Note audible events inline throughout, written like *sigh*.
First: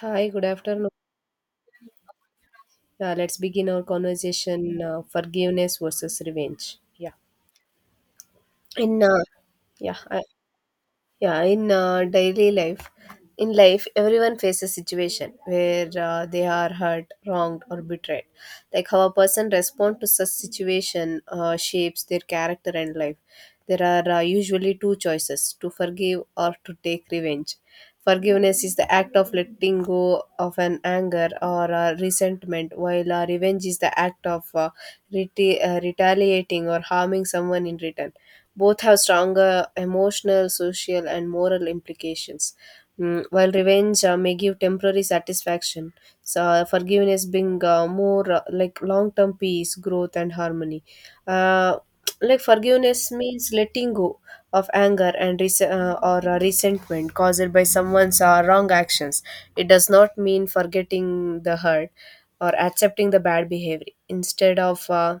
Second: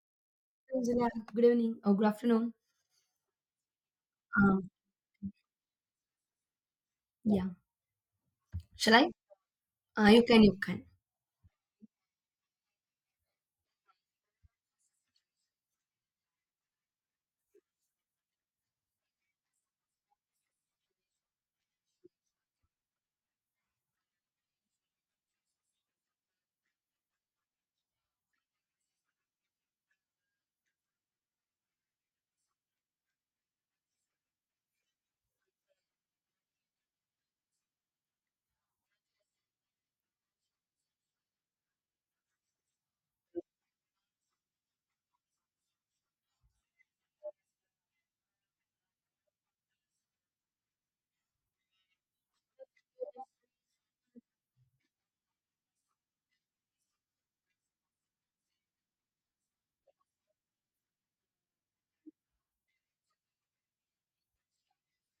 Hi, good afternoon. Angela, good evening or good afternoon. Let's begin our Um, conversation forgiveness versus revenge. Yeah. Yeah. yeah, shall In I? Yeah, I, You can, you can. yeah in daily life in life everyone faces situation where they are hurt wronged or betrayed like how a person responds to such situation shapes their character and life there are usually two choices to forgive or to take revenge forgiveness is the act of letting go of an anger or resentment while revenge is the act of retaliating or harming someone in return both have stronger emotional, social, and moral implications. While revenge may give temporary satisfaction, so forgiveness brings more like long-term peace, growth, and harmony. Uh, like forgiveness means letting go of anger and res- or resentment caused by someone's wrong actions. It does not mean forgetting the hurt or accepting the bad behavior. Instead of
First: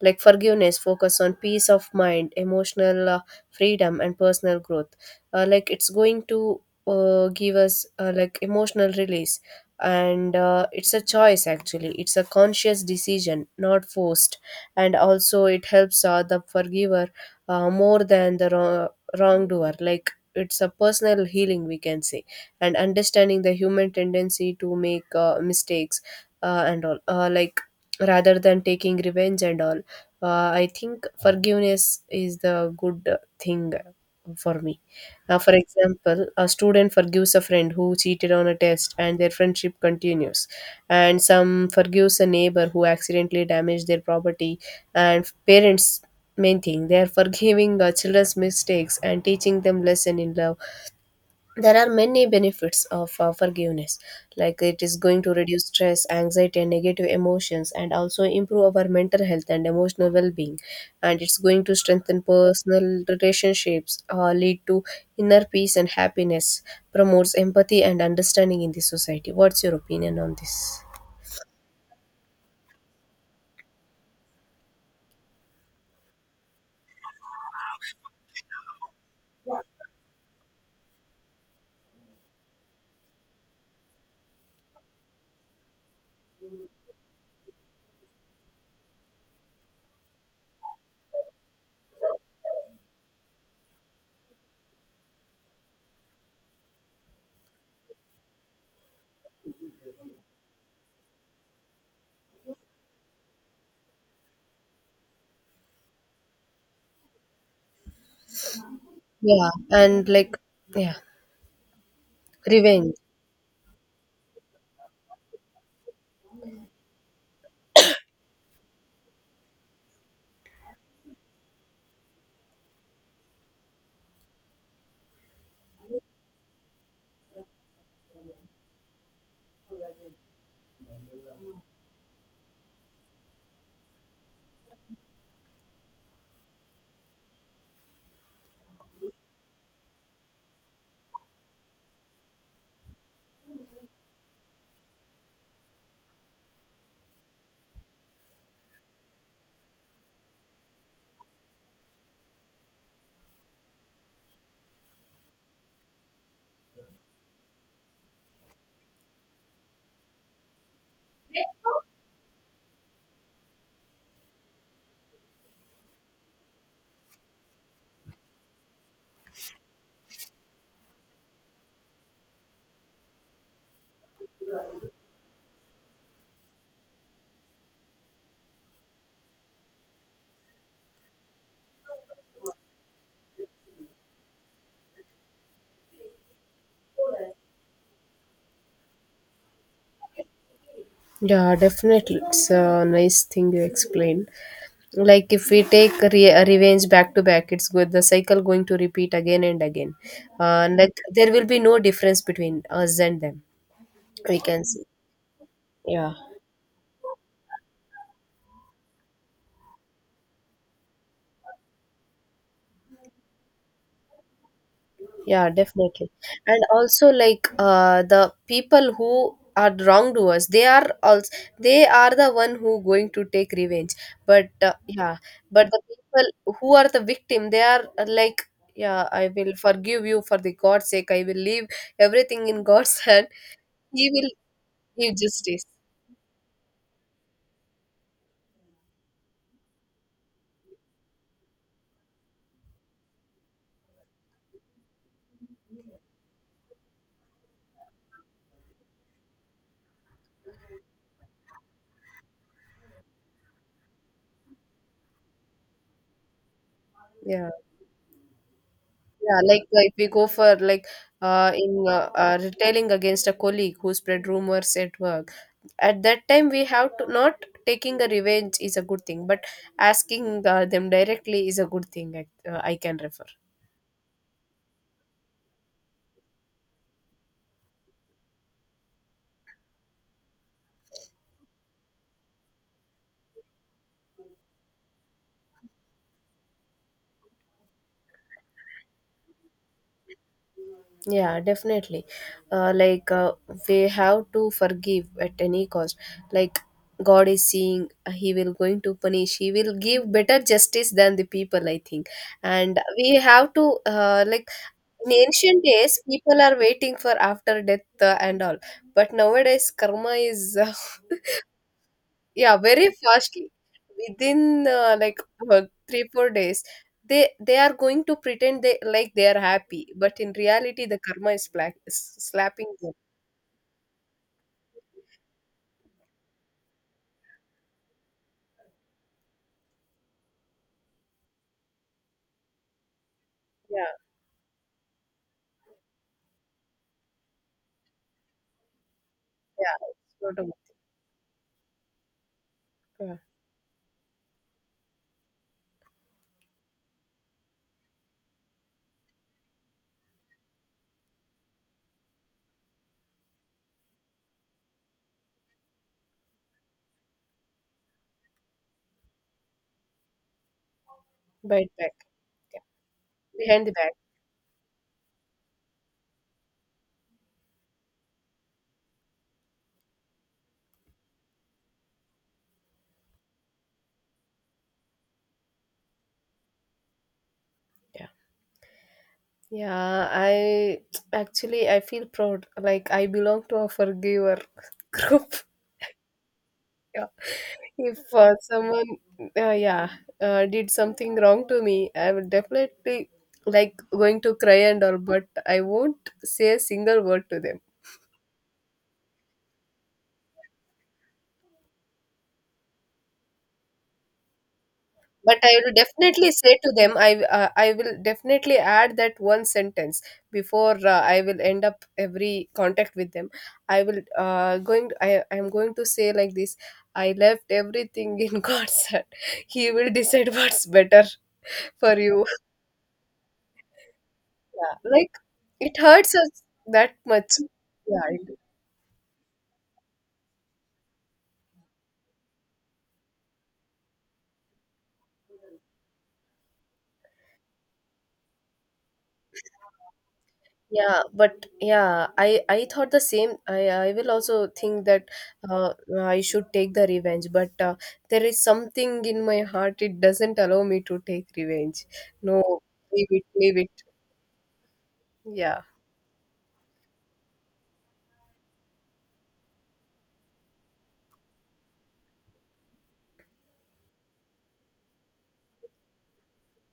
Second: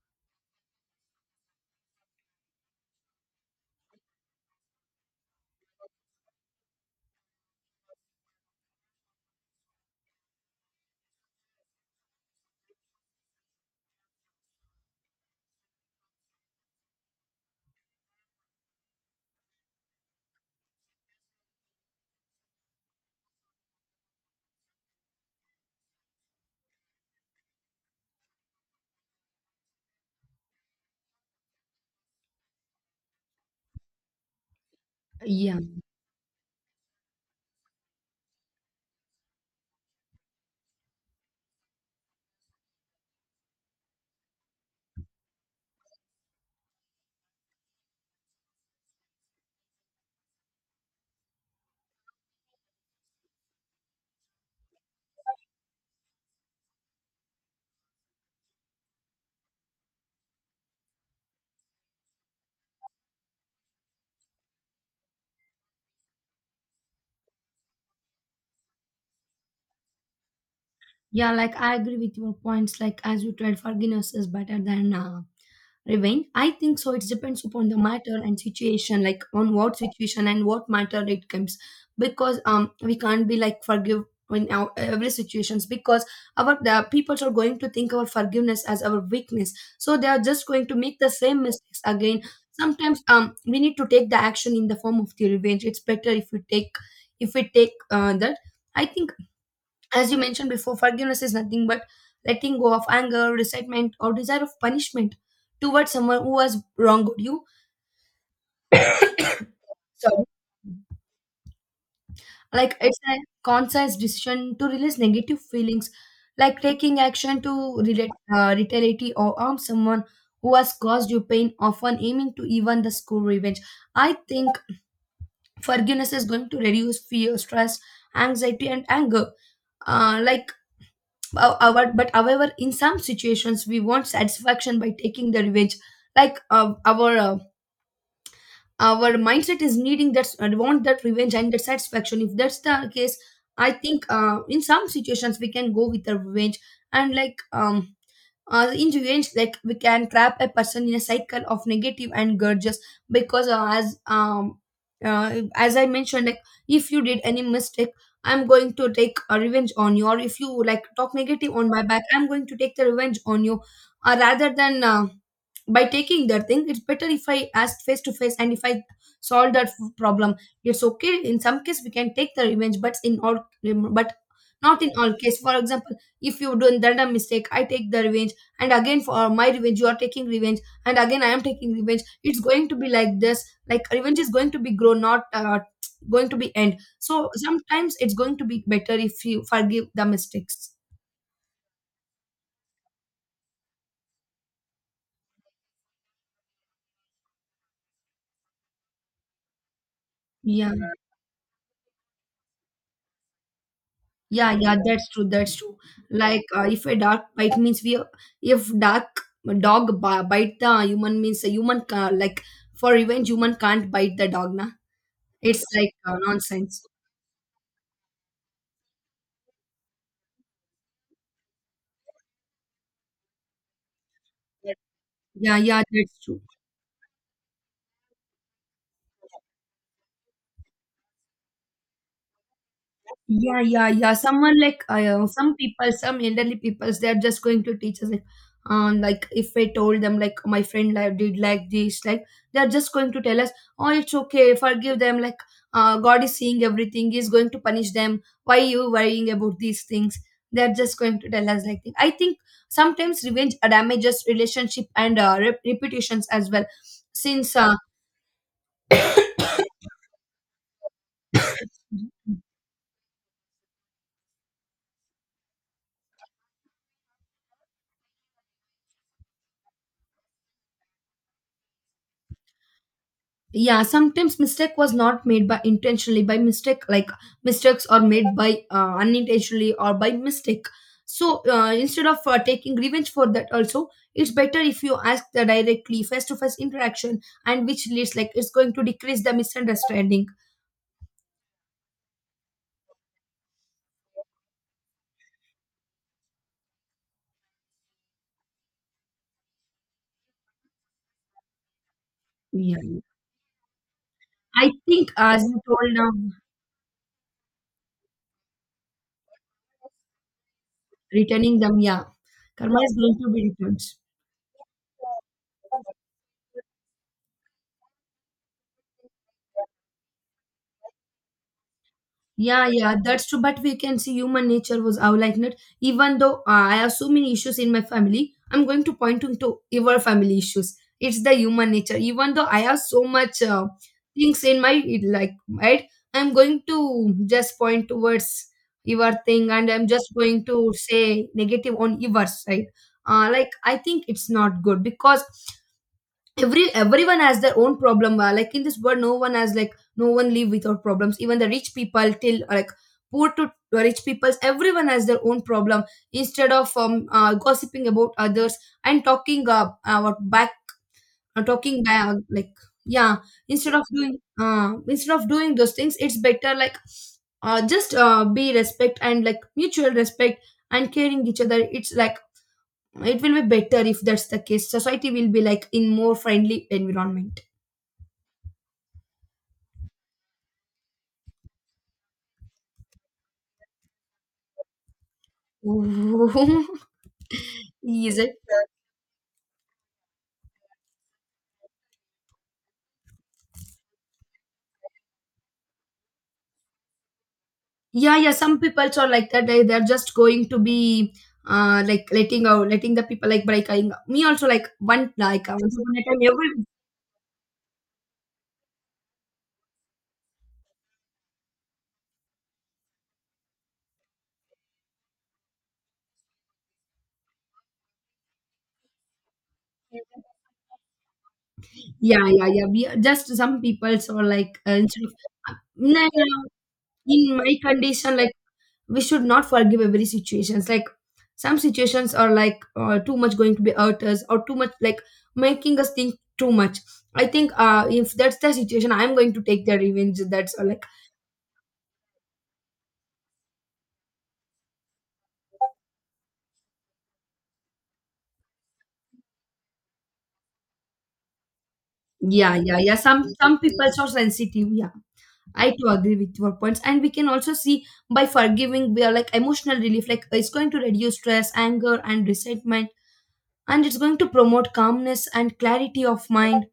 like forgiveness focus on peace of mind emotional freedom and personal growth like it's going to give us like emotional release and it's a choice actually it's a conscious decision not forced and also it helps the forgiver more than the wrongdoer like it's a personal healing we can say and understanding the human tendency to make mistakes and all like rather than taking revenge and all I think forgiveness is the good thing for me. For Yeah, example a student forgives a friend who cheated on a test and their friendship continues and some forgives a neighbor who accidentally damaged their property and parents main thing they are forgiving children's mistakes and teaching them lesson in love there are many benefits of forgiveness, like it is going to reduce stress, anxiety, and negative emotions, and also improve our mental health and emotional well being. And it's going to strengthen personal relationships, lead to inner peace and happiness, promotes empathy and understanding in the society. What's your opinion on this? yeah. Like I agree with your points. Like as you tried, forgiveness is better than revenge, I think. So it depends upon the matter and situation, like on what situation and what matter it comes, because we can't be like forgive in our, every situations, because our the peoples are going to think our forgiveness as our weakness, so they are just going to make the same mistakes again. Sometimes we need to take the action in the form of the revenge. It's better if we take, if we take that, I think. As you mentioned before, forgiveness is nothing but letting go of anger, resentment, or desire of punishment towards someone who has wronged you. Yeah, and Sorry. like, yeah, Like revenge. it's a conscious decision to release negative feelings, like taking action to retaliate or harm someone who has caused you pain, often aiming to even the score revenge. I think forgiveness is going to reduce fear, stress, anxiety, and anger. Like but however, in some situations, we want satisfaction by taking the revenge. Like our mindset is needing that, want that revenge and that satisfaction. If that's the case, I think in some situations we can go with the revenge, and the intervention, like, we can trap a person in a cycle of negative and grudges, because as I mentioned, like, if you did any mistake, I'm going to take a revenge on you, or if you like talk negative on my back, I'm going to take the revenge on you. Rather than by taking that thing, it's better if I ask face to face and if I solve that problem. It's okay, in some case we can take the revenge, but in all, but not in all case. For example, if you've done that a mistake, I take the revenge, and again for my revenge you are taking revenge, and again I am taking revenge. It's going to be like this. Like revenge is going to be grow, not going to be end. So sometimes it's going to be better if you forgive the mistakes. Yeah, definitely. It's a nice thing you explained. Like if we take revenge back to back it's good the cycle going to repeat again and again, Yeah. like there will be no difference between us and them we Yeah, can yeah, see. that's true. That's true. Yeah, Like, if a dark bite means we, if dark dog bite the human means, a human ca like, for revenge, human can't bite the dog, na. yeah, It's like definitely. And nonsense. also like the people who are wrong to us they are also they are the one who going to take revenge but yeah Yeah, but the yeah, that's true. people who are the victim they are like yeah I will forgive you for the god's sake I will leave everything in god's *laughs* hand. Yeah, yeah, He yeah. will. Someone like He just some stays. people, some elderly peoples, they're just going to teach us like if I told them like my friend like did like this, like they're just going to tell us, oh, it's okay, forgive them. Like, God is seeing everything. He's going to punish them. Why you worrying about these things? They're just going to tell us like thing. I think sometimes revenge damages relationship and reputations as well, Yeah, since yeah. Like if we go for like in retailing against a colleague who spread rumors at work, at that time we have to not taking a revenge is a good thing, but asking them directly is a good thing. I can refer. yeah. Sometimes mistake was not made by intentionally, by mistake. Like mistakes are made by unintentionally or by mistake. So instead of taking revenge for that also, it's better if you ask the directly face to face interaction, and which leads like it's going to decrease the misunderstanding. Yeah, definitely. Like we have to forgive at any cost. Like God is seeing, He will going to punish. He will give better justice than the people. I think, Yeah. and we have to like I think in as you ancient told days now, people are waiting for after death and all but nowadays karma is returning them, yeah, *laughs* yeah karma very is going to be fastly returned. within like uh, three or four days they are going to pretend they like they are happy but in reality the karma is black is Yeah, slapping them. yeah, that's true. But we can see human nature was our lightning. Even though I have so many issues in my family, I'm going to point to your family issues. It's the human nature. Even though I have so much Yeah, things in my like right, I'm going to just point towards your thing, and yeah, I'm just it's not a going to say negative on your side. thing. Yeah. Like I think it's not good because everyone has their own problem, like in this world no one has, like no one live without problems, even the rich people till like poor to rich people, everyone has their own problem. Instead of gossiping about others and talking what back, Bite talking back back like, yeah, behind the instead of back. Doing those things, it's better like just be respect and like mutual respect and caring each other. It's like it will be better if that's the case, society will be like in more friendly environment. Yeah, yeah, I *tsk* actually I feel proud like I belong to a forgiver *laughs* group. Ooh. *laughs* Yeah. *laughs* If Is it? someone, uh, yeah, did something wrong to me, I would definitely like going to cry and all, but I won't say a single word to them. Yeah, yeah. Some people are like that. They they're just going to be like letting out, letting the people like break. I- Me also like one But like I will once upon a time definitely say every. to them, I will definitely add that one sentence before I will end up every contact with them. I will going I am going to say like this. I left everything in *laughs* God's hand. He will decide what's better for Yeah, you. yeah, yeah. We just, some people are like Yeah, instead like of, it nah, hurts nah, us that much. in my Yeah, I condition, like do. we should not forgive every situations. Like some situations are like too much going to be hurt us, or too much like making us think too much. I think if that's the situation, I'm going to take the revenge, that's all. Like, Yeah, but yeah, I thought the same. I will also think that uh, I should take the revenge, but there is something in my heart. It doesn't allow me to take revenge. No, yeah, yeah, yeah, leave it, leave some it. people are so sensitive. Yeah, Yeah. I too agree with your points, and we can also see by forgiving we are like emotional relief. Like it's going to reduce stress, anger, and resentment, and it's going to promote calmness and clarity of mind,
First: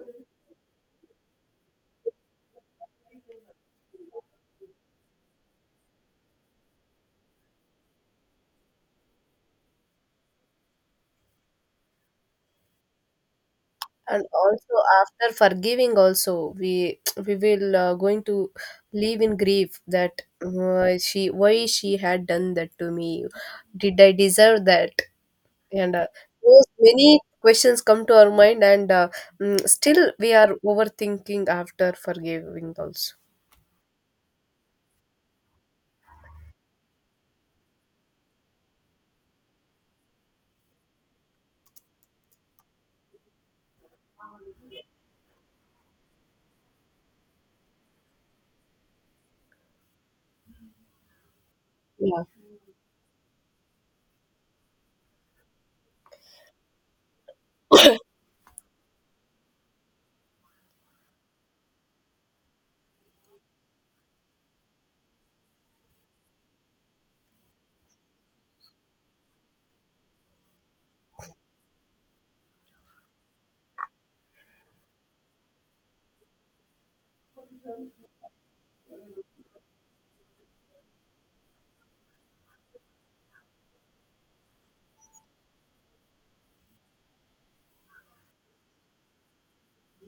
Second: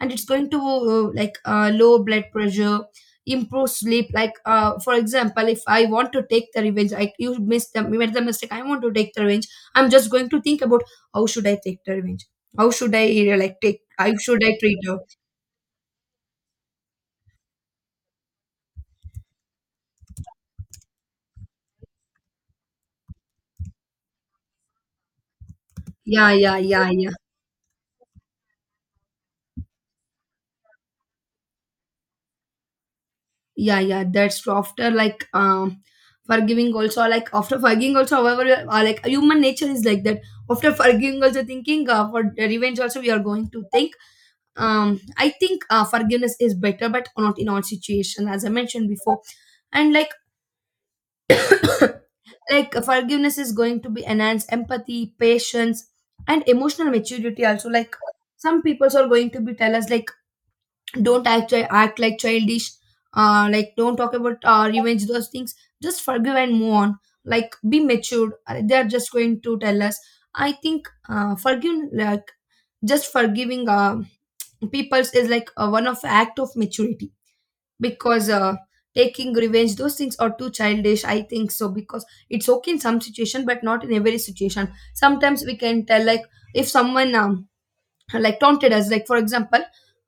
and it's going to low blood pressure, improve sleep. Like for example, if I want to take the revenge, i, you missed them, you made the mistake, I want to take the revenge, I'm just going to think about how should I take the revenge, how should i, like take, how And should I also treat her. after forgiving, also we *tsk* we will going to live in grief that she why she had done that to me. Did I deserve that? And Yeah, yeah, those yeah, yeah. many questions come to our mind, and mm, still we are overthinking after forgiving also. Yeah, yeah, that's true. After like forgiving also, like after forgiving also, however, like human nature is like that. After forgiving also, thinking for the revenge also we are going to think. I think, forgiveness is better, but not in all situations, as I mentioned before. And like Yeah, *coughs* like forgiveness is going to be enhance empathy, patience, and emotional maturity also. Like some people are going to be tell us like, don't act like childish, like don't talk about revenge those things, just forgive and move on, like be matured. They are just going to tell us. I think, forgive, like, just forgiving peoples is like one of act of maturity, because taking revenge, those things are too childish, I think so, because it's okay in some situation, but not in every situation. Sometimes we can tell like, if someone, like taunted us, like for example,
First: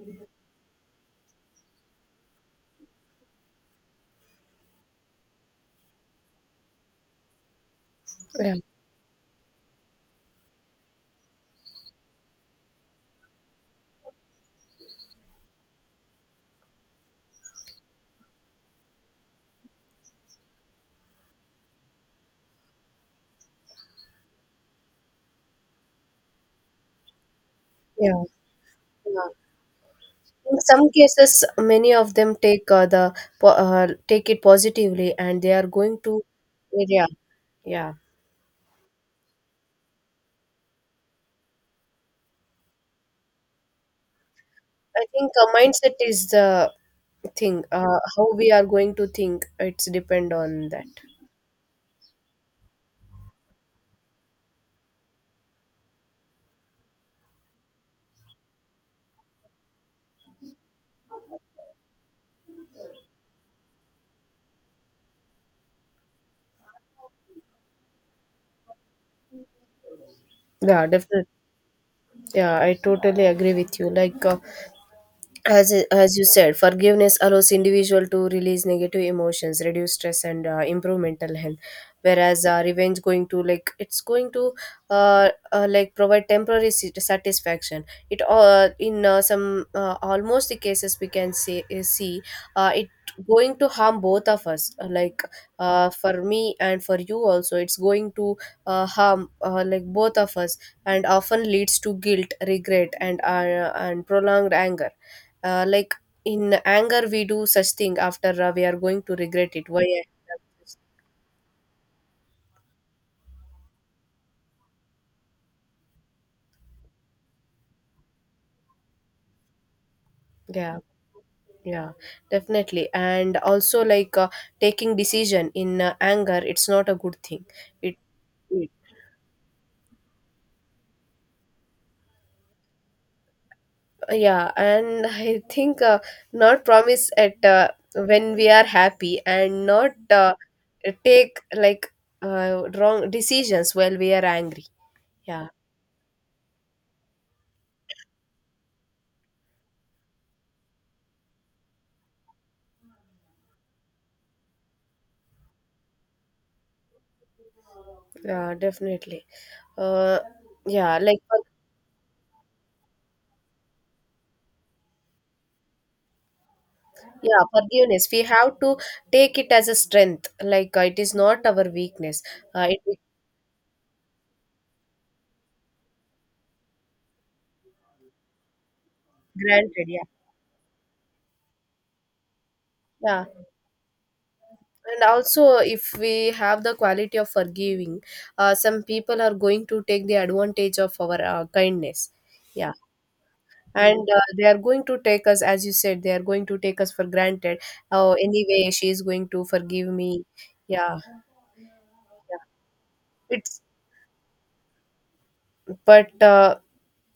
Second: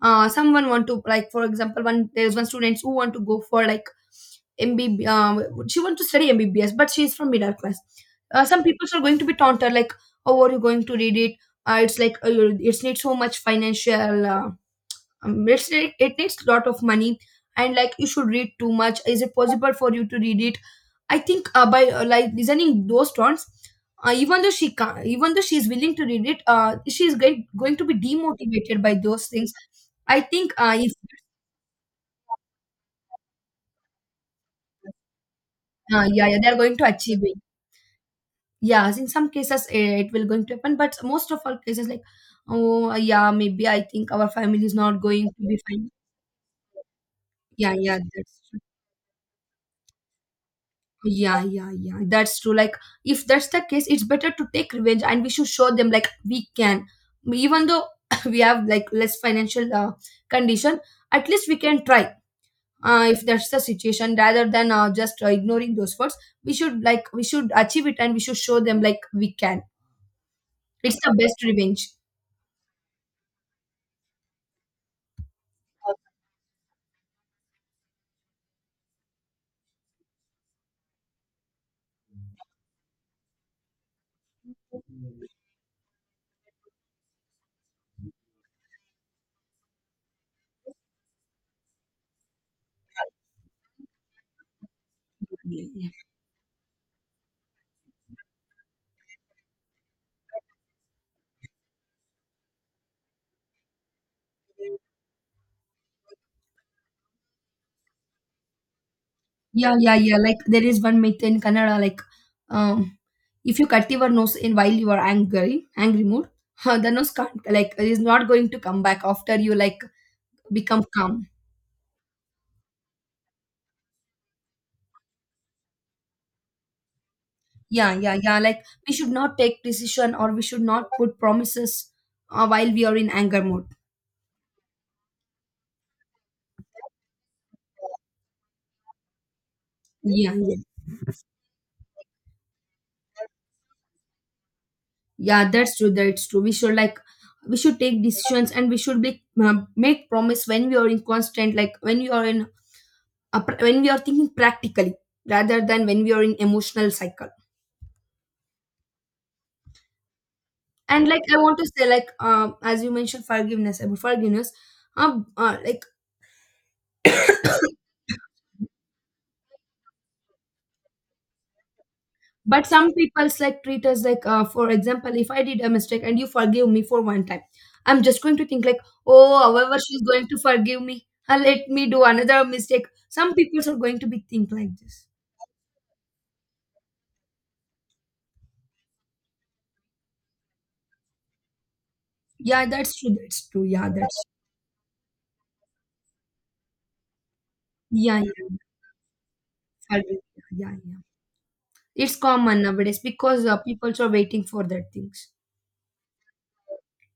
someone want to, like for example, one there's one student who want to go for like mbb she want to study mbbs, but she's from middle class. Yeah, Some people are going to be taunted like, oh, are you going to read it? It's like it's need so much financial, it's, it takes a lot of money, and like you should read too much, is it possible for you to read it? I think by like listening those taunts, even though she can, even though she is willing to read it, she is going to be yeah, demotivated by those yeah. things. I think, In uh, some if cases, many of them take the take it positively, and they are going uh, to. yeah, yeah, they are going to Yeah, achieve it. yeah. Yeah, in some cases, eh, it will going to happen, but most of all cases like, oh yeah, maybe I think our family is not I going think to be fine. mindset is the thing. Yeah, yeah, How that's, we are going to think, it's depend on that. yeah, yeah, yeah, that's true. Like, if that's the case, it's better to take revenge and we should show them, like, we can. Even though *laughs* *clears throat* we have, like, less financial condition, at least we can try. If that's the situation, rather than just ignoring those words, we should, like, we should achieve it and we should show them, like, we can. Yeah, It's the definitely. best revenge. Yeah, I totally agree with you. Like, as you said forgiveness allows individual to release negative emotions reduce stress and improve mental health whereas revenge going to like it's going to like provide temporary satisfaction it in some almost the cases we can say see it going to harm both of us. For me and for you also it's going to harm like both of us and often leads to guilt regret and prolonged anger like in anger we do such thing after we are going to regret it Yeah, why yeah, I yeah. have Like done there this? is one myth in Kannada, like, um, if you cut your nose in while you are angry, angry mood, *laughs* the nose can't, like it is not going to come back after you like Yeah, become calm. yeah, definitely. And also like taking decision in anger it's not a good thing. Yeah, it, yeah, yeah. Like it we should not take decision, or we should not put promises while we are in anger mode. yeah and *laughs* I think not promise at when we are happy and not Yeah, yeah, take like wrong decisions while we are angry. Yeah, yeah. That's true. That's true. We should like we should take decisions and we should be make promise when we are in constant like when you are in when we are thinking practically rather than when we are in emotional cycle. yeah, definitely uh yeah And like. like I want to say like as you mentioned forgiveness, about forgiveness. Like Yeah, forgiveness. We have to take it as a strength. Like it is not our weakness. but It some is people's like treat us like for example, if I did a mistake and you forgive me for one time, I'm just going to think like, oh, however granted. she's Yeah, going to forgive me, let me do another mistake. yeah. Some people are going to be think like And this. also, if we have the quality of forgiving, some people are going to take the advantage of our kindness. Yeah, Yeah, that's true. That's true. Yeah, and that's they are going to take us, as you said, they are going to take us for granted. Oh, yeah yeah yeah, anyway, she is going to forgive forgive, me. yeah yeah yeah. Yeah, It's common yeah. nowadays because It's people are waiting for that things. but uh,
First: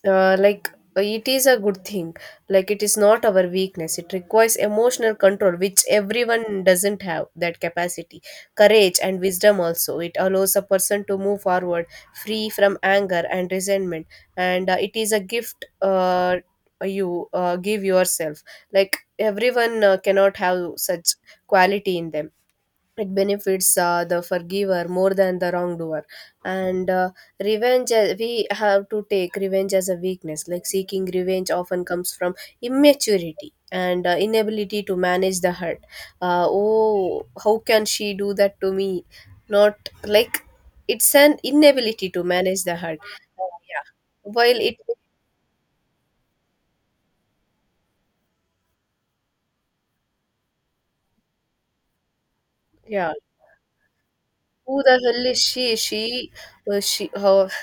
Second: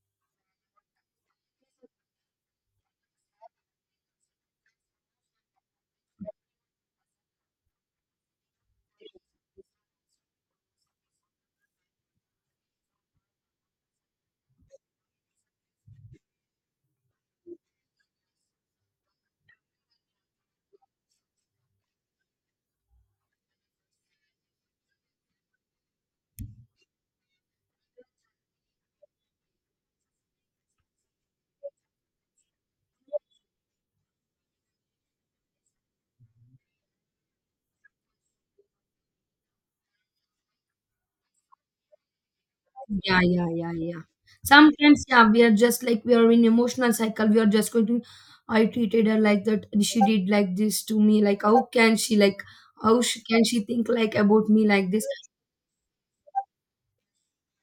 uh, like it is a good thing like it is not our weakness it requires emotional control which everyone doesn't have that capacity courage and wisdom also it allows a person to move forward free from anger and resentment and it is a gift you give yourself like everyone cannot have such quality in them it benefits the forgiver more than the wrongdoer and revenge we have to take revenge as a weakness like seeking revenge often comes from immaturity and inability to manage the hurt oh how can she do that to me not like it's an inability to manage the hurt. Yeah, yeah, yeah, Yeah yeah. while it Sometimes, yeah, we are just like we are in emotional cycle. We are just going to, I treated her like that. She did like this to me. Like, how can she like? How yeah she, can she think like about me who like the this? hell is she how *laughs*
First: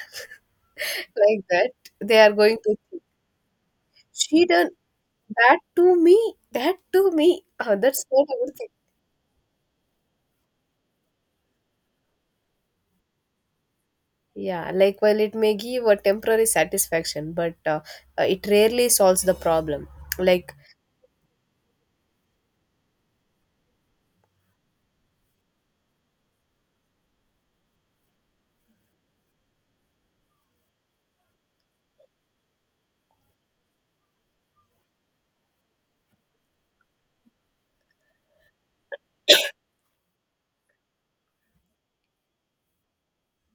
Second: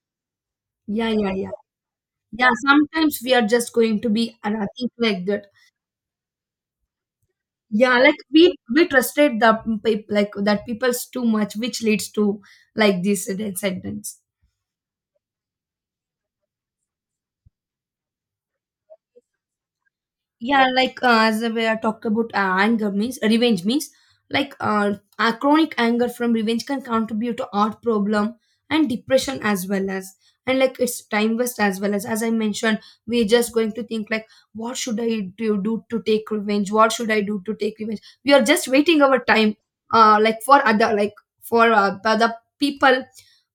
Yeah, yeah, like yeah, that they are yeah. going to Sometimes we are just going to be she and I done think like that. that to me, that to me, Yeah, that's like what I we would think. we trusted the people like that, people's too much, which leads to like this sentence. Yeah, like while it may give a temporary satisfaction, but it rarely solves the problem. Like, Yeah, like as we are talked about anger means revenge means like chronic anger from revenge can contribute to heart problem and depression as well as, and like it's time waste as well as I mentioned, we're just going to think like what should I do, do to take revenge, what should I do to take revenge. We are just waiting our time like for other like for the other people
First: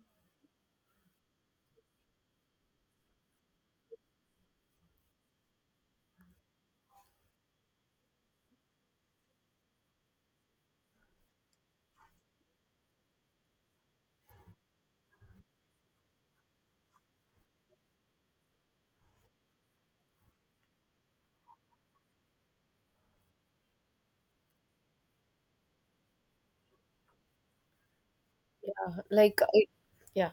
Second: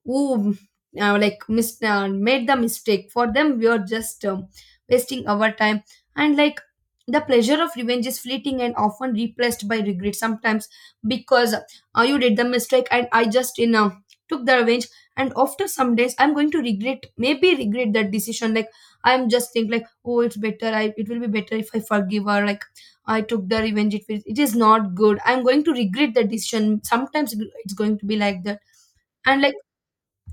who made the mistake. For them we are just wasting our time. And like the pleasure of revenge is fleeting and often replaced by regret sometimes, because you did the mistake and I just, you know, took the revenge, and after some days I'm going to regret, maybe regret that decision. Like, I'm just think like, oh, it's better, I it will be better if I forgive her. Like, I took the revenge, it is not good, I'm going to regret that decision sometimes. It's going to be like that. yeah, like And like it, yeah,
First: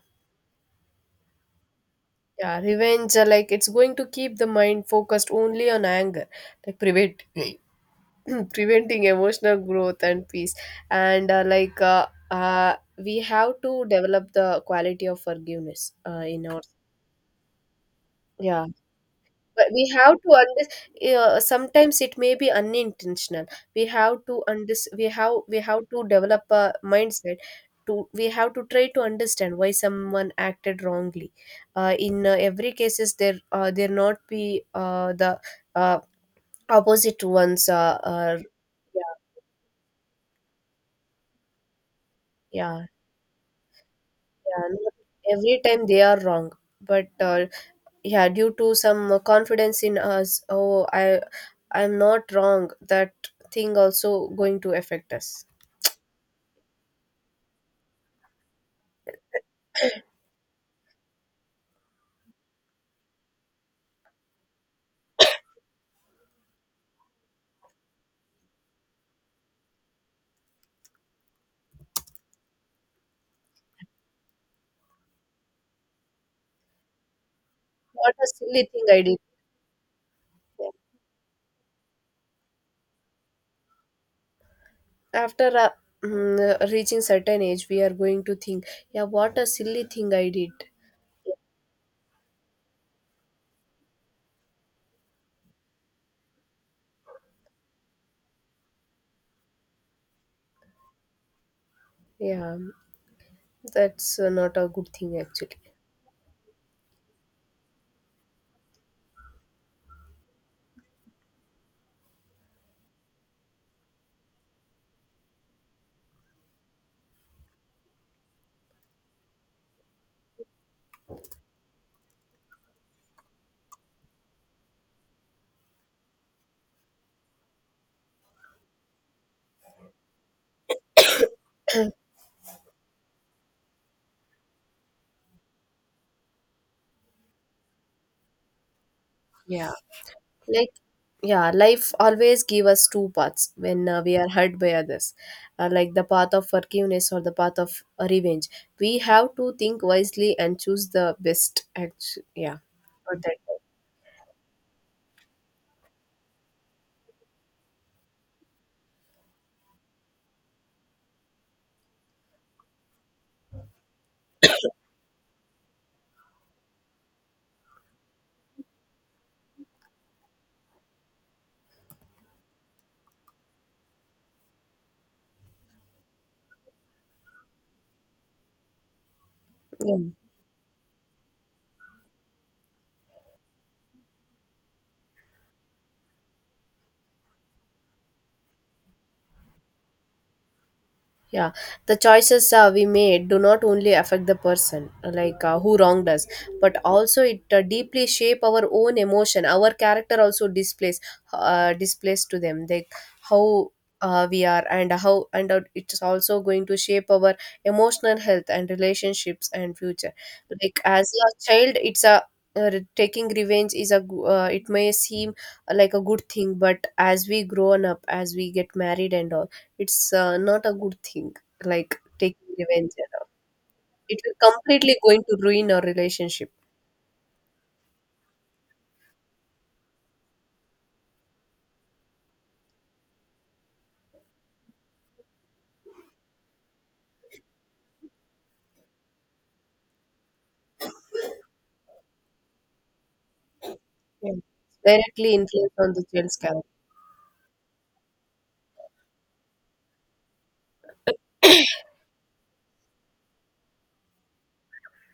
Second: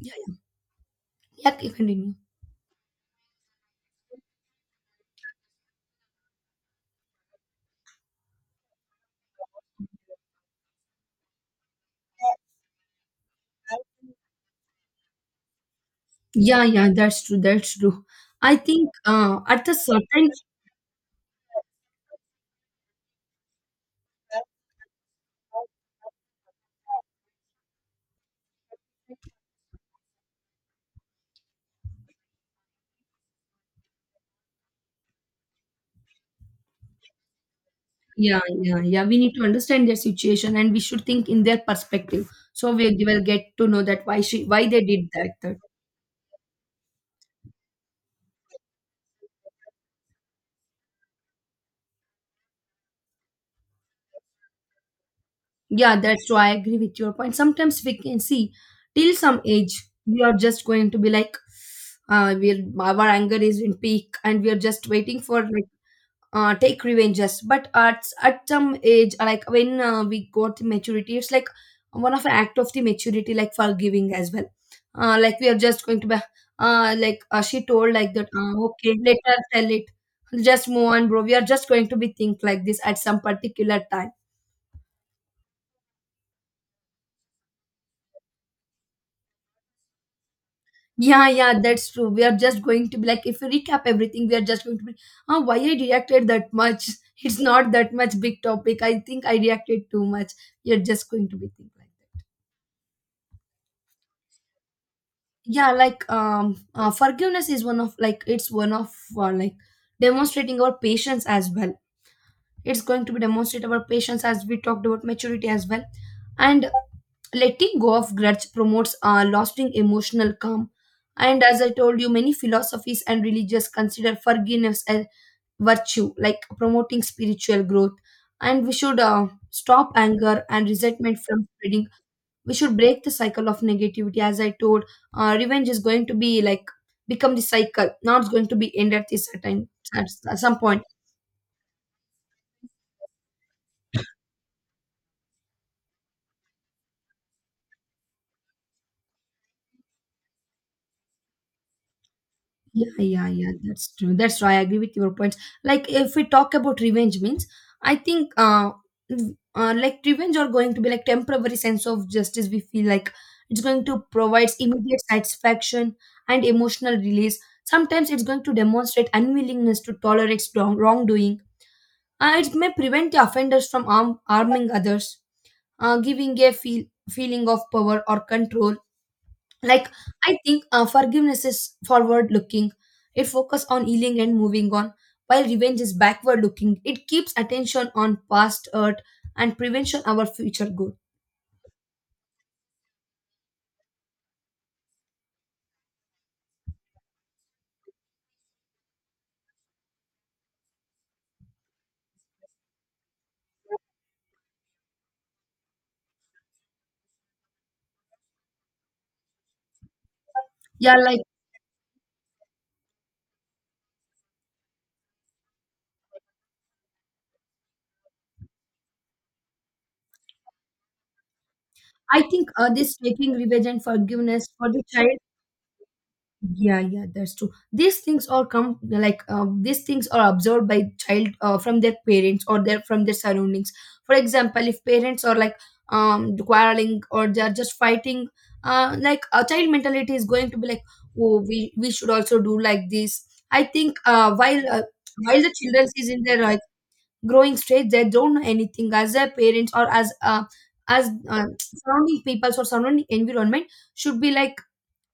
yeah, continue. yeah, revenge. It's going to keep the mind focused only on anger, like prevent *clears throat* preventing emotional growth and peace. And we have to develop the quality of forgiveness in our Yeah, yeah, that's true. That's true. I yeah think but at a we have certain to understand. Sometimes it may be unintentional. We have to understand. We have to develop a mindset to we have to try to understand why someone acted wrongly in every cases there there not be the uh, opposite ones are yeah, yeah, yeah, yeah we need to understand their situation and we should think in their perspective. So yeah we will get to know that why she, yeah why they not did that. That. every time they are wrong but yeah due to some confidence in us oh I I'm not wrong, that thing also going to affect us. Yeah, that's true. I agree with your point. Sometimes we can see till some age we are just going to be like we're our anger is in peak and we are just waiting for like take revenges. But at some age, like when we got the maturity, it's like one of the act of the maturity, like forgiving as well. Like we are just going to be, like she told like What a that. Silly thing Okay, I let did. her tell it. Just move on, bro. We are just going to be think like this at some particular time. After reaching certain age, we are going to think, yeah, what a silly thing I did. Yeah, yeah, that's true. We are just going to be like, if we recap everything, we are just going to be, ah, why I reacted that much? *laughs* It's not that much big topic. I think I reacted too much. You're just going to be thinking like that. Yeah, that's not a good thing actually. Yeah, like forgiveness is one of like it's one of like demonstrating our patience as well. It's going to be demonstrate our patience as we talked about maturity as well. And letting go of grudge promotes lasting emotional calm. And as I told you, many philosophies and religious consider forgiveness a virtue, like promoting spiritual growth. And we should stop anger and resentment from spreading. We should break the cycle of negativity. As I told, revenge is going to be like become the cycle, now it's going to be end at this time, Yeah. At some Like, point. yeah, life always give us two paths when we are hurt by others, like the path of forgiveness or the path of revenge. We have to think wisely and choose the best. Actually, yeah, Yeah for yeah that. yeah that's true, that's true, I agree with your points. Like if we talk about revenge means, I think like revenge are going to be like temporary sense of justice. We feel like it's going to provide immediate satisfaction and emotional release. Sometimes it's going to demonstrate unwillingness to tolerate wrongdoing. It may prevent the offenders from harming others, giving a feeling of power or control. Like Yeah. I think forgiveness is forward-looking. It focuses on healing and moving on, while revenge is backward-looking. It keeps attention on past hurt and prevention our future good. Yeah, the choices we made do not only affect the person who wronged us, but also it deeply shape our own emotion, our character also displays displays to them like how we are, and how and it is also going to shape our emotional health and relationships and future. Like Yeah, as like a child it's a uh, taking revenge is it may seem like a good thing, but as we grown up, as we get married and all, it's not a good thing, like I think taking revenge this and all. taking revenge and It will forgiveness for the completely child, going to ruin our relationship. yeah yeah that's true, these things are come like these things are observed by child from their parents or their from their surroundings. For example, if parents are like quarreling or they are just fighting, like a child mentality is going to be like, oh we should also do like this. I think Yeah. Directly while the influence children on the is in child's their like character. growing stage, they don't know anything. As their parents or as surrounding peoples or surrounding environment should be like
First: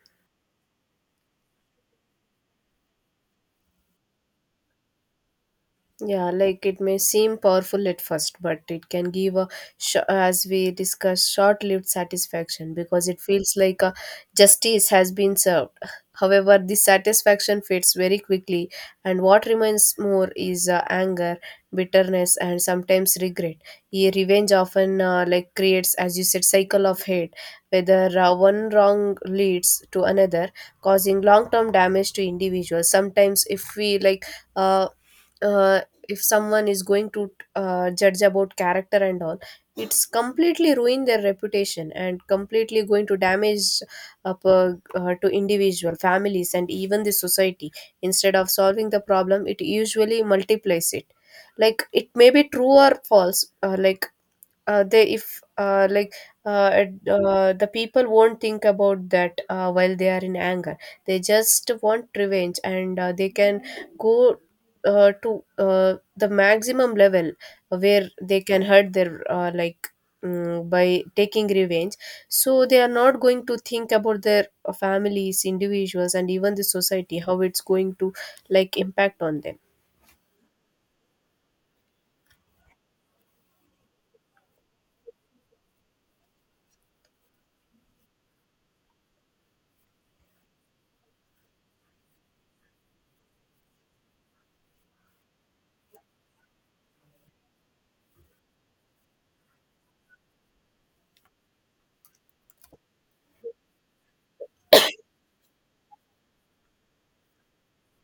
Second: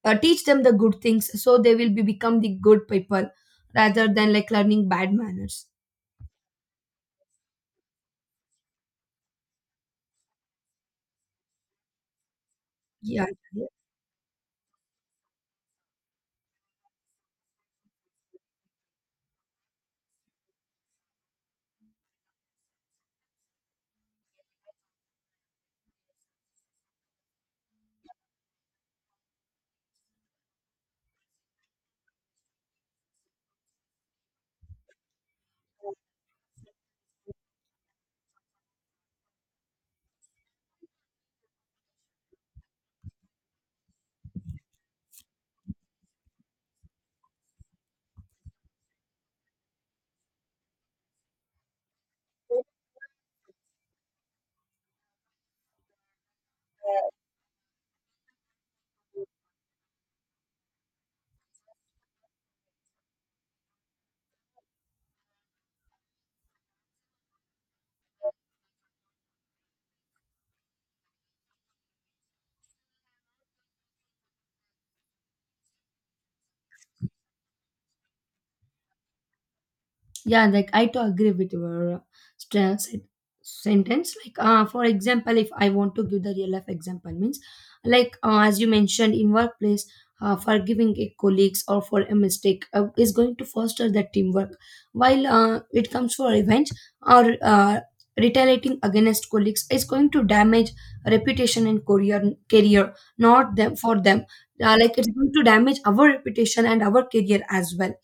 teach them the good things, so they will be become the good people rather than like learning bad manners. Yeah, like it may seem powerful at first, but it can give a, as we discussed, short-lived satisfaction because it Yeah, feels yeah. like a justice has been served. However, this satisfaction fades very quickly, and what remains more is anger, bitterness, and sometimes regret. Ye revenge often like creates, as you said, cycle of hate, whether one wrong leads to another, causing long-term damage to individuals. Sometimes, if we like. Uh, uh, if someone is going to judge about character and all, it's completely ruin their reputation and completely going to damage up to individual families and even the society. Instead of solving the problem, it usually multiplies it. Like it may be true or false, like they if like ad- the people won't think about that while they are in anger. They just want revenge, and they can go to the maximum level where they can hurt their by taking revenge. So they are not going to think about their families, individuals, and even the society, how it's going to like impact on them. Yeah, like I to agree with your st- sentence. Like for example, if I want to give the real life example means, like as you mentioned in workplace, forgiving a colleagues or for a mistake is going to foster the teamwork. While it comes for revenge or retaliating against colleagues is going to damage reputation and career, career not them for them. Like it's going to damage our reputation and our career as well.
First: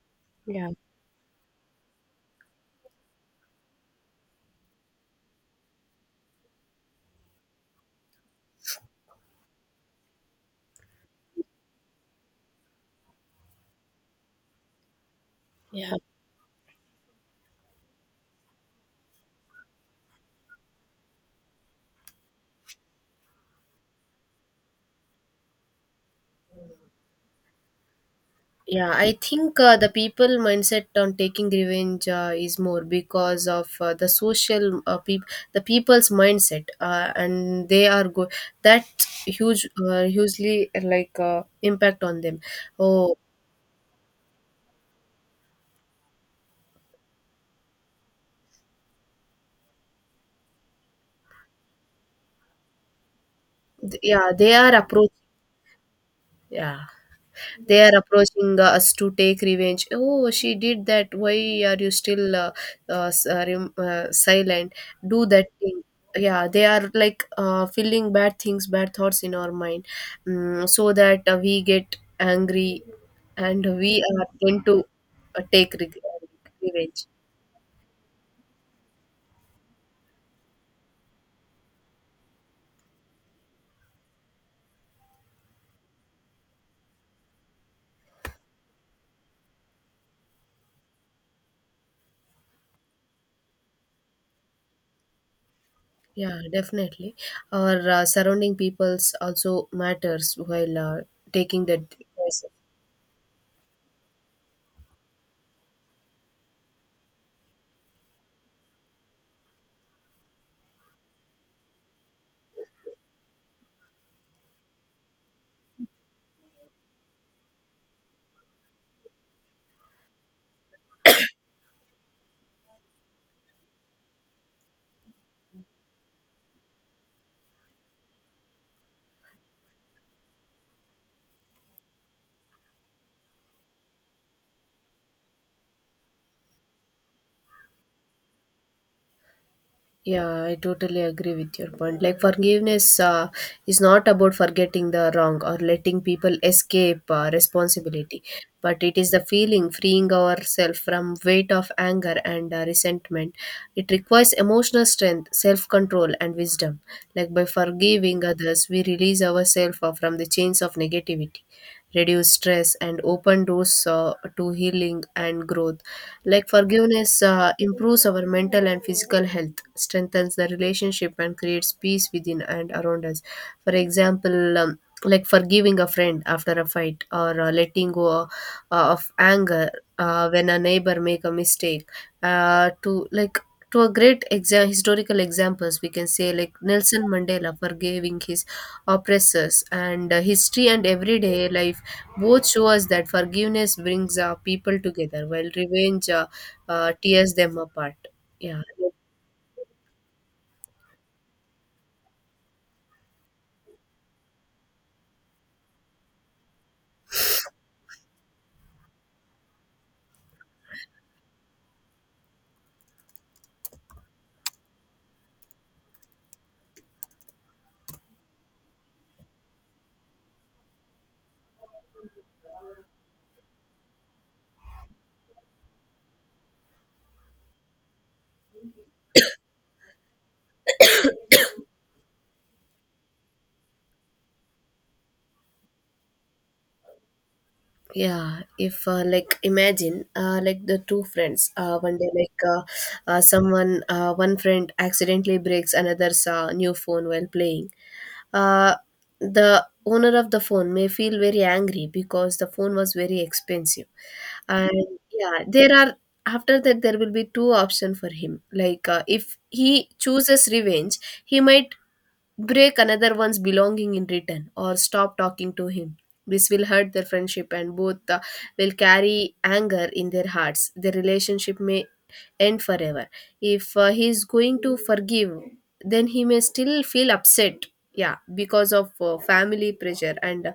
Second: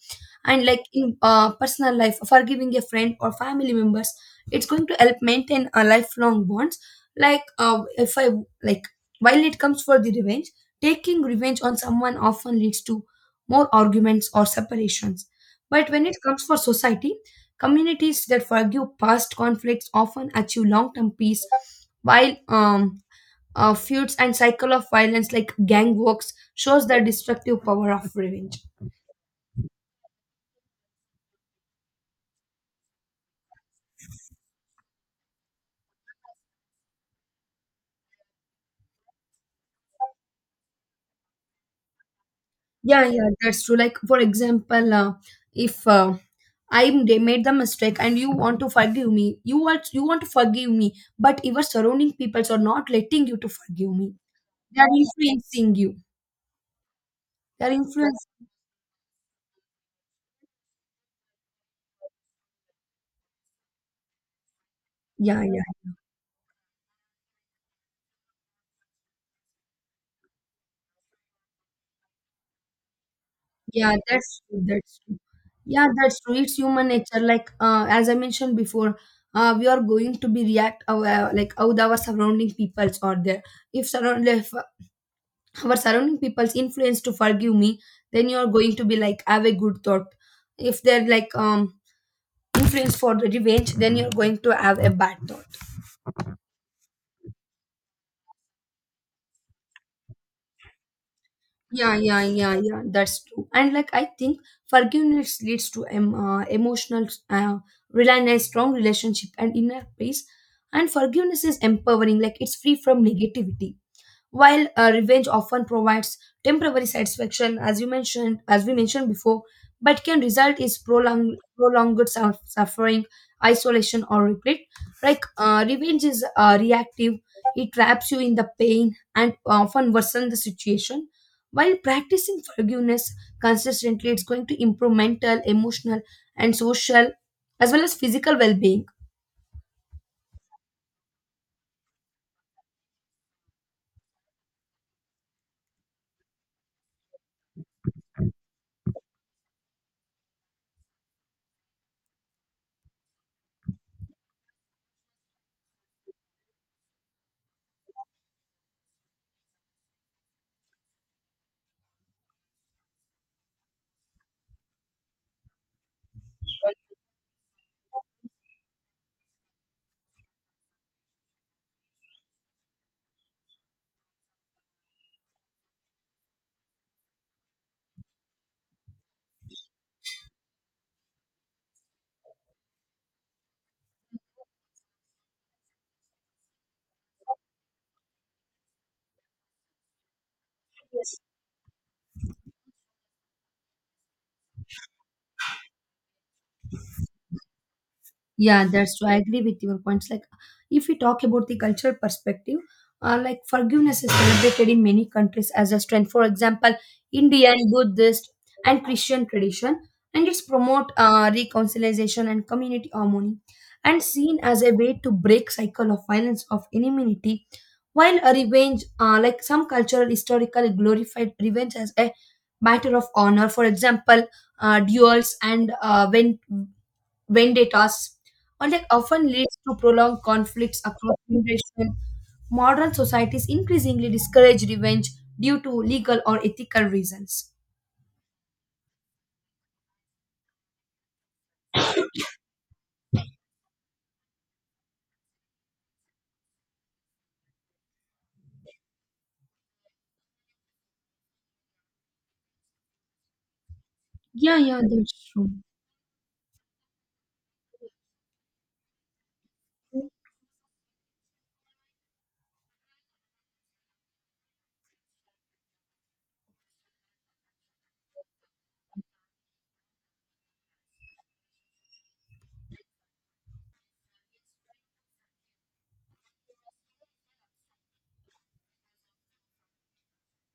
And yeah like in personal life, forgiving a friend or family members, it's going to help maintain a lifelong bonds. Like if I like, while it comes for the revenge, taking revenge on someone often leads to more arguments or separations. But yeah when it comes for society, communities that forgive past conflicts often achieve long-term peace, while feuds and cycle of violence like gang walks shows the destructive power of revenge. Yeah, I think the people mindset on taking revenge is more because of the social the people's mindset, and they are go that huge, hugely impact on them. Yeah, Oh, yeah, that's true. Like, for example, if made the mistake and you want to forgive me, you want to forgive me, but your surrounding peoples are not letting you to forgive me. yeah, they are They are approach. influencing you. Yeah. They are They are influencing. approaching us to take revenge. Oh, she did that. Why are you still silent? Do Yeah, that yeah, thing. Yeah, they are like feeling bad things, bad thoughts in our mind, so that we get angry and we yeah. are That's true. tend to That's true. uh, take Yeah, reg- that's true. It's human revenge. nature. Like, as I mentioned before, we are going to be react our, like how our surrounding peoples are there. If our surrounding people's influence to forgive me, then you're going to be like have a good thought. If they're like influence for the revenge, then you're going to have a bad thought. Yeah, definitely. Our surrounding peoples also matters while taking that. Yeah yeah Yes. yeah yeah, that's true. And like I think forgiveness leads to emotional reliance, strong relationship and inner peace. And forgiveness is empowering, like it's free from negativity. While revenge often provides temporary satisfaction, as you mentioned, as we mentioned before, but can result is prolonged suffering, isolation, or regret. Like revenge is reactive; it traps you in the pain and often worsens the situation. While practicing forgiveness consistently, it's going to improve mental, emotional, and social, as well as physical well-being. Yeah, I totally agree with your point. Like forgiveness is not about forgetting the wrong or letting people escape responsibility, but it is the feeling freeing ourselves from weight of anger and resentment. It requires emotional strength, self-control, and wisdom. Like by forgiving others, we release ourselves from the chains of negativity, reduce stress, and open doors to healing and growth. Like forgiveness improves our mental and physical health, strengthens the relationship, and creates peace within and around us. For example, like forgiving a friend after a fight, or letting go of anger when a neighbor make a mistake, uh, to like to a great historical examples we can say like Nelson Mandela forgiving his oppressors. And history and everyday life both show us that forgiveness brings people together, while revenge tears them apart. yeah Yeah, that's true. I agree with your points. Like, if we talk about the cultural perspective, like forgiveness is celebrated in many countries as a strength. For example, Indian, Buddhist, and Christian tradition, and it's promote reconciliation and community harmony, and seen as a way to break cycle of violence of enmity. While a revenge, like some cultural historical glorified revenge as a matter of honor, for example, duels and vendettas, or like often leads to prolonged conflicts across generations. Modern societies increasingly discourage revenge due to legal or ethical reasons. yeah If imagine like the two friends, one day like someone one friend accidentally breaks another's new phone while playing. uh, the owner of the phone may feel very angry because the phone was very expensive. Yeah, And yeah, that's yeah, true. there are, after that there will be two options for him. Like if he chooses revenge, he might break another one's belonging in return or stop talking to him. This will hurt their friendship, and both will carry anger in their hearts. The relationship may end forever. If he is going to forgive, then he may still feel upset. Yeah, because of family pressure, and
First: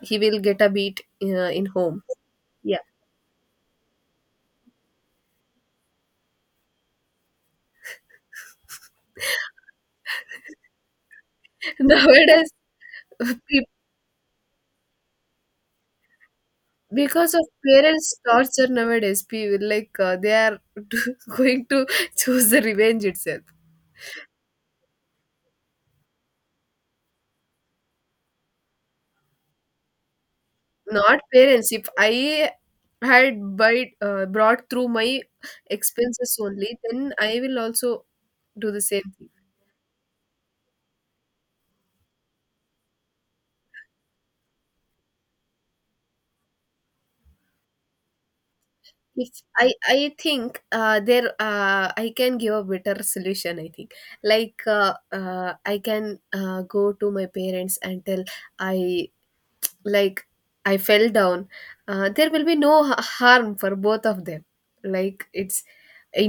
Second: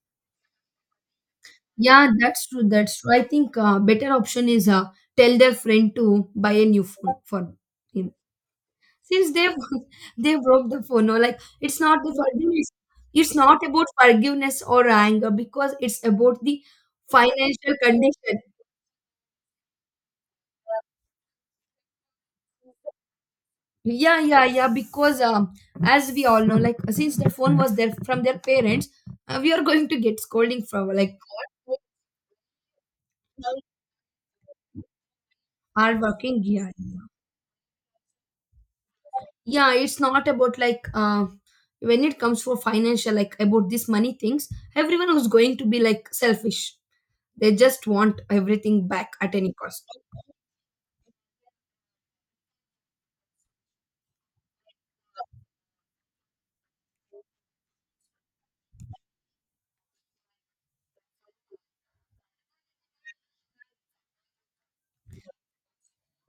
he will get a beat in home. Yeah, that's true. Yeah. That's true. I think better option is tell their friend to buy a new phone for him. Since they *laughs* they broke the phone, no, like it's *laughs* not the Nowadays, forgiveness, it's not peop- about forgiveness or anger because it's about the because of financial parents' condition. torture nowadays, people like they are *laughs* going to choose the revenge itself. Yeah yeah yeah, because as we all know, like since the phone was there from their parents, we are *laughs* going to get scolding from like Not parents. what If I parents brought through my are working, expenses yeah only, yeah. then I will also do the same thing. Yeah, it's not about like when it comes for financial like about this money things, everyone was going to be like selfish. They just want everything back If at any I cost. I think there I can give a better solution. I think like I can go to my parents and tell I like I fell down. There will be no harm for both of them. Like it's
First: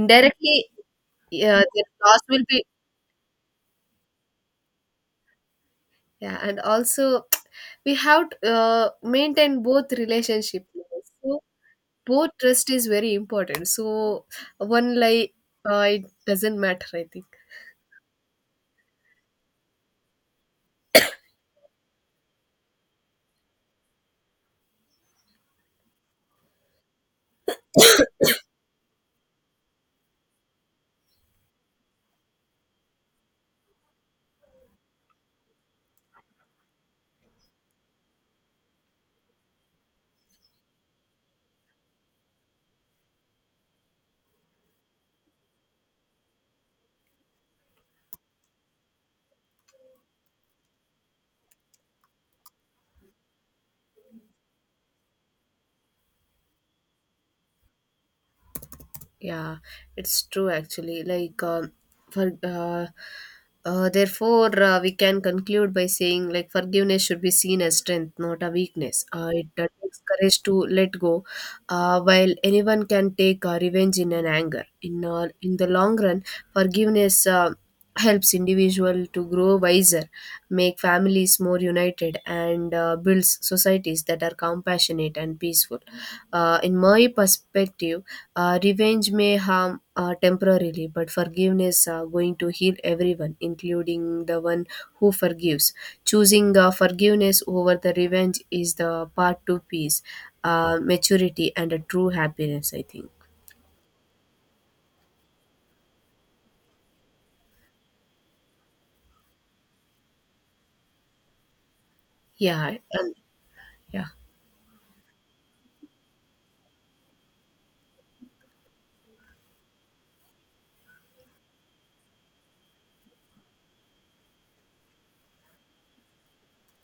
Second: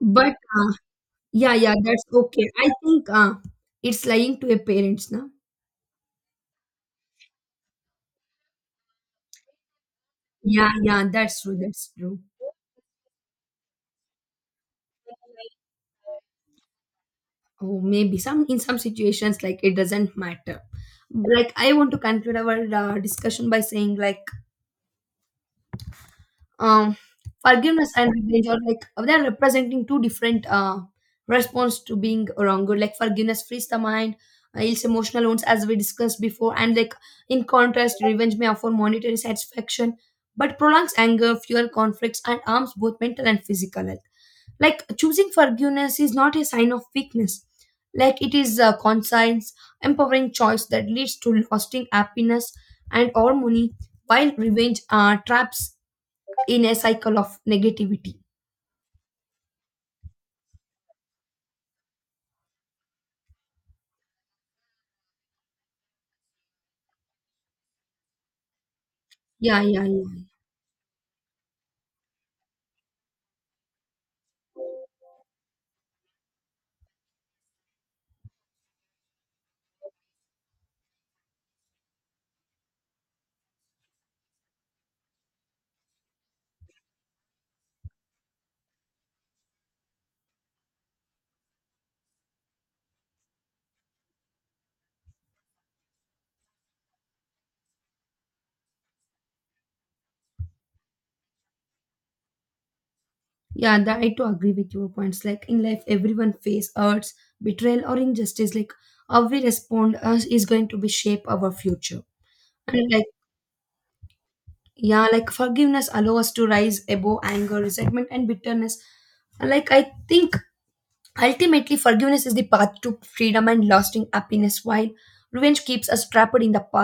But yeah, yeah, yeah, their that's loss will okay. be, I think it's lying to a parents now. yeah, and also we have to maintain both relationship Yeah, yeah, levels. So that's true. That's true. both trust is very important, so one lie, it doesn't matter I think. Oh, maybe some, in some situations like it doesn't matter. Like I want to conclude our discussion by saying like um, forgiveness and revenge are like, they're representing two different response to being wrong. Like forgiveness frees the mind, heals emotional wounds, as we discussed before, and like in contrast, revenge may offer monetary satisfaction, but prolongs anger, fuel conflicts, and harms both mental and physical health. Like choosing forgiveness is not a sign of weakness. Like it is a conscience, empowering choice that leads to lasting happiness and harmony, while revenge traps in a cycle of negativity. Yeah, it's true actually. Like, for therefore, we can conclude by saying like forgiveness should be seen as strength, not a weakness. Uh, it Yeah, uh, yeah, takes yeah. courage to let go, while anyone can take revenge in an anger. In the long run, forgiveness helps individual to grow wiser, make families more united, and builds societies that are compassionate and peaceful. In my perspective, revenge may harm temporarily, but forgiveness going to heal everyone, including the one who forgives. Choosing forgiveness over the revenge is the path to peace, maturity, and a true happiness, I think. Yeah, that, I too agree with your points. Like in life, everyone face hurts, betrayal, or injustice. Like how we respond us is going to be shape our future. Yeah, And like and yeah. yeah, like forgiveness allow us to rise above anger, resentment, and bitterness. Like I think ultimately forgiveness is the path to freedom and lasting happiness, while revenge keeps us trapped in the past.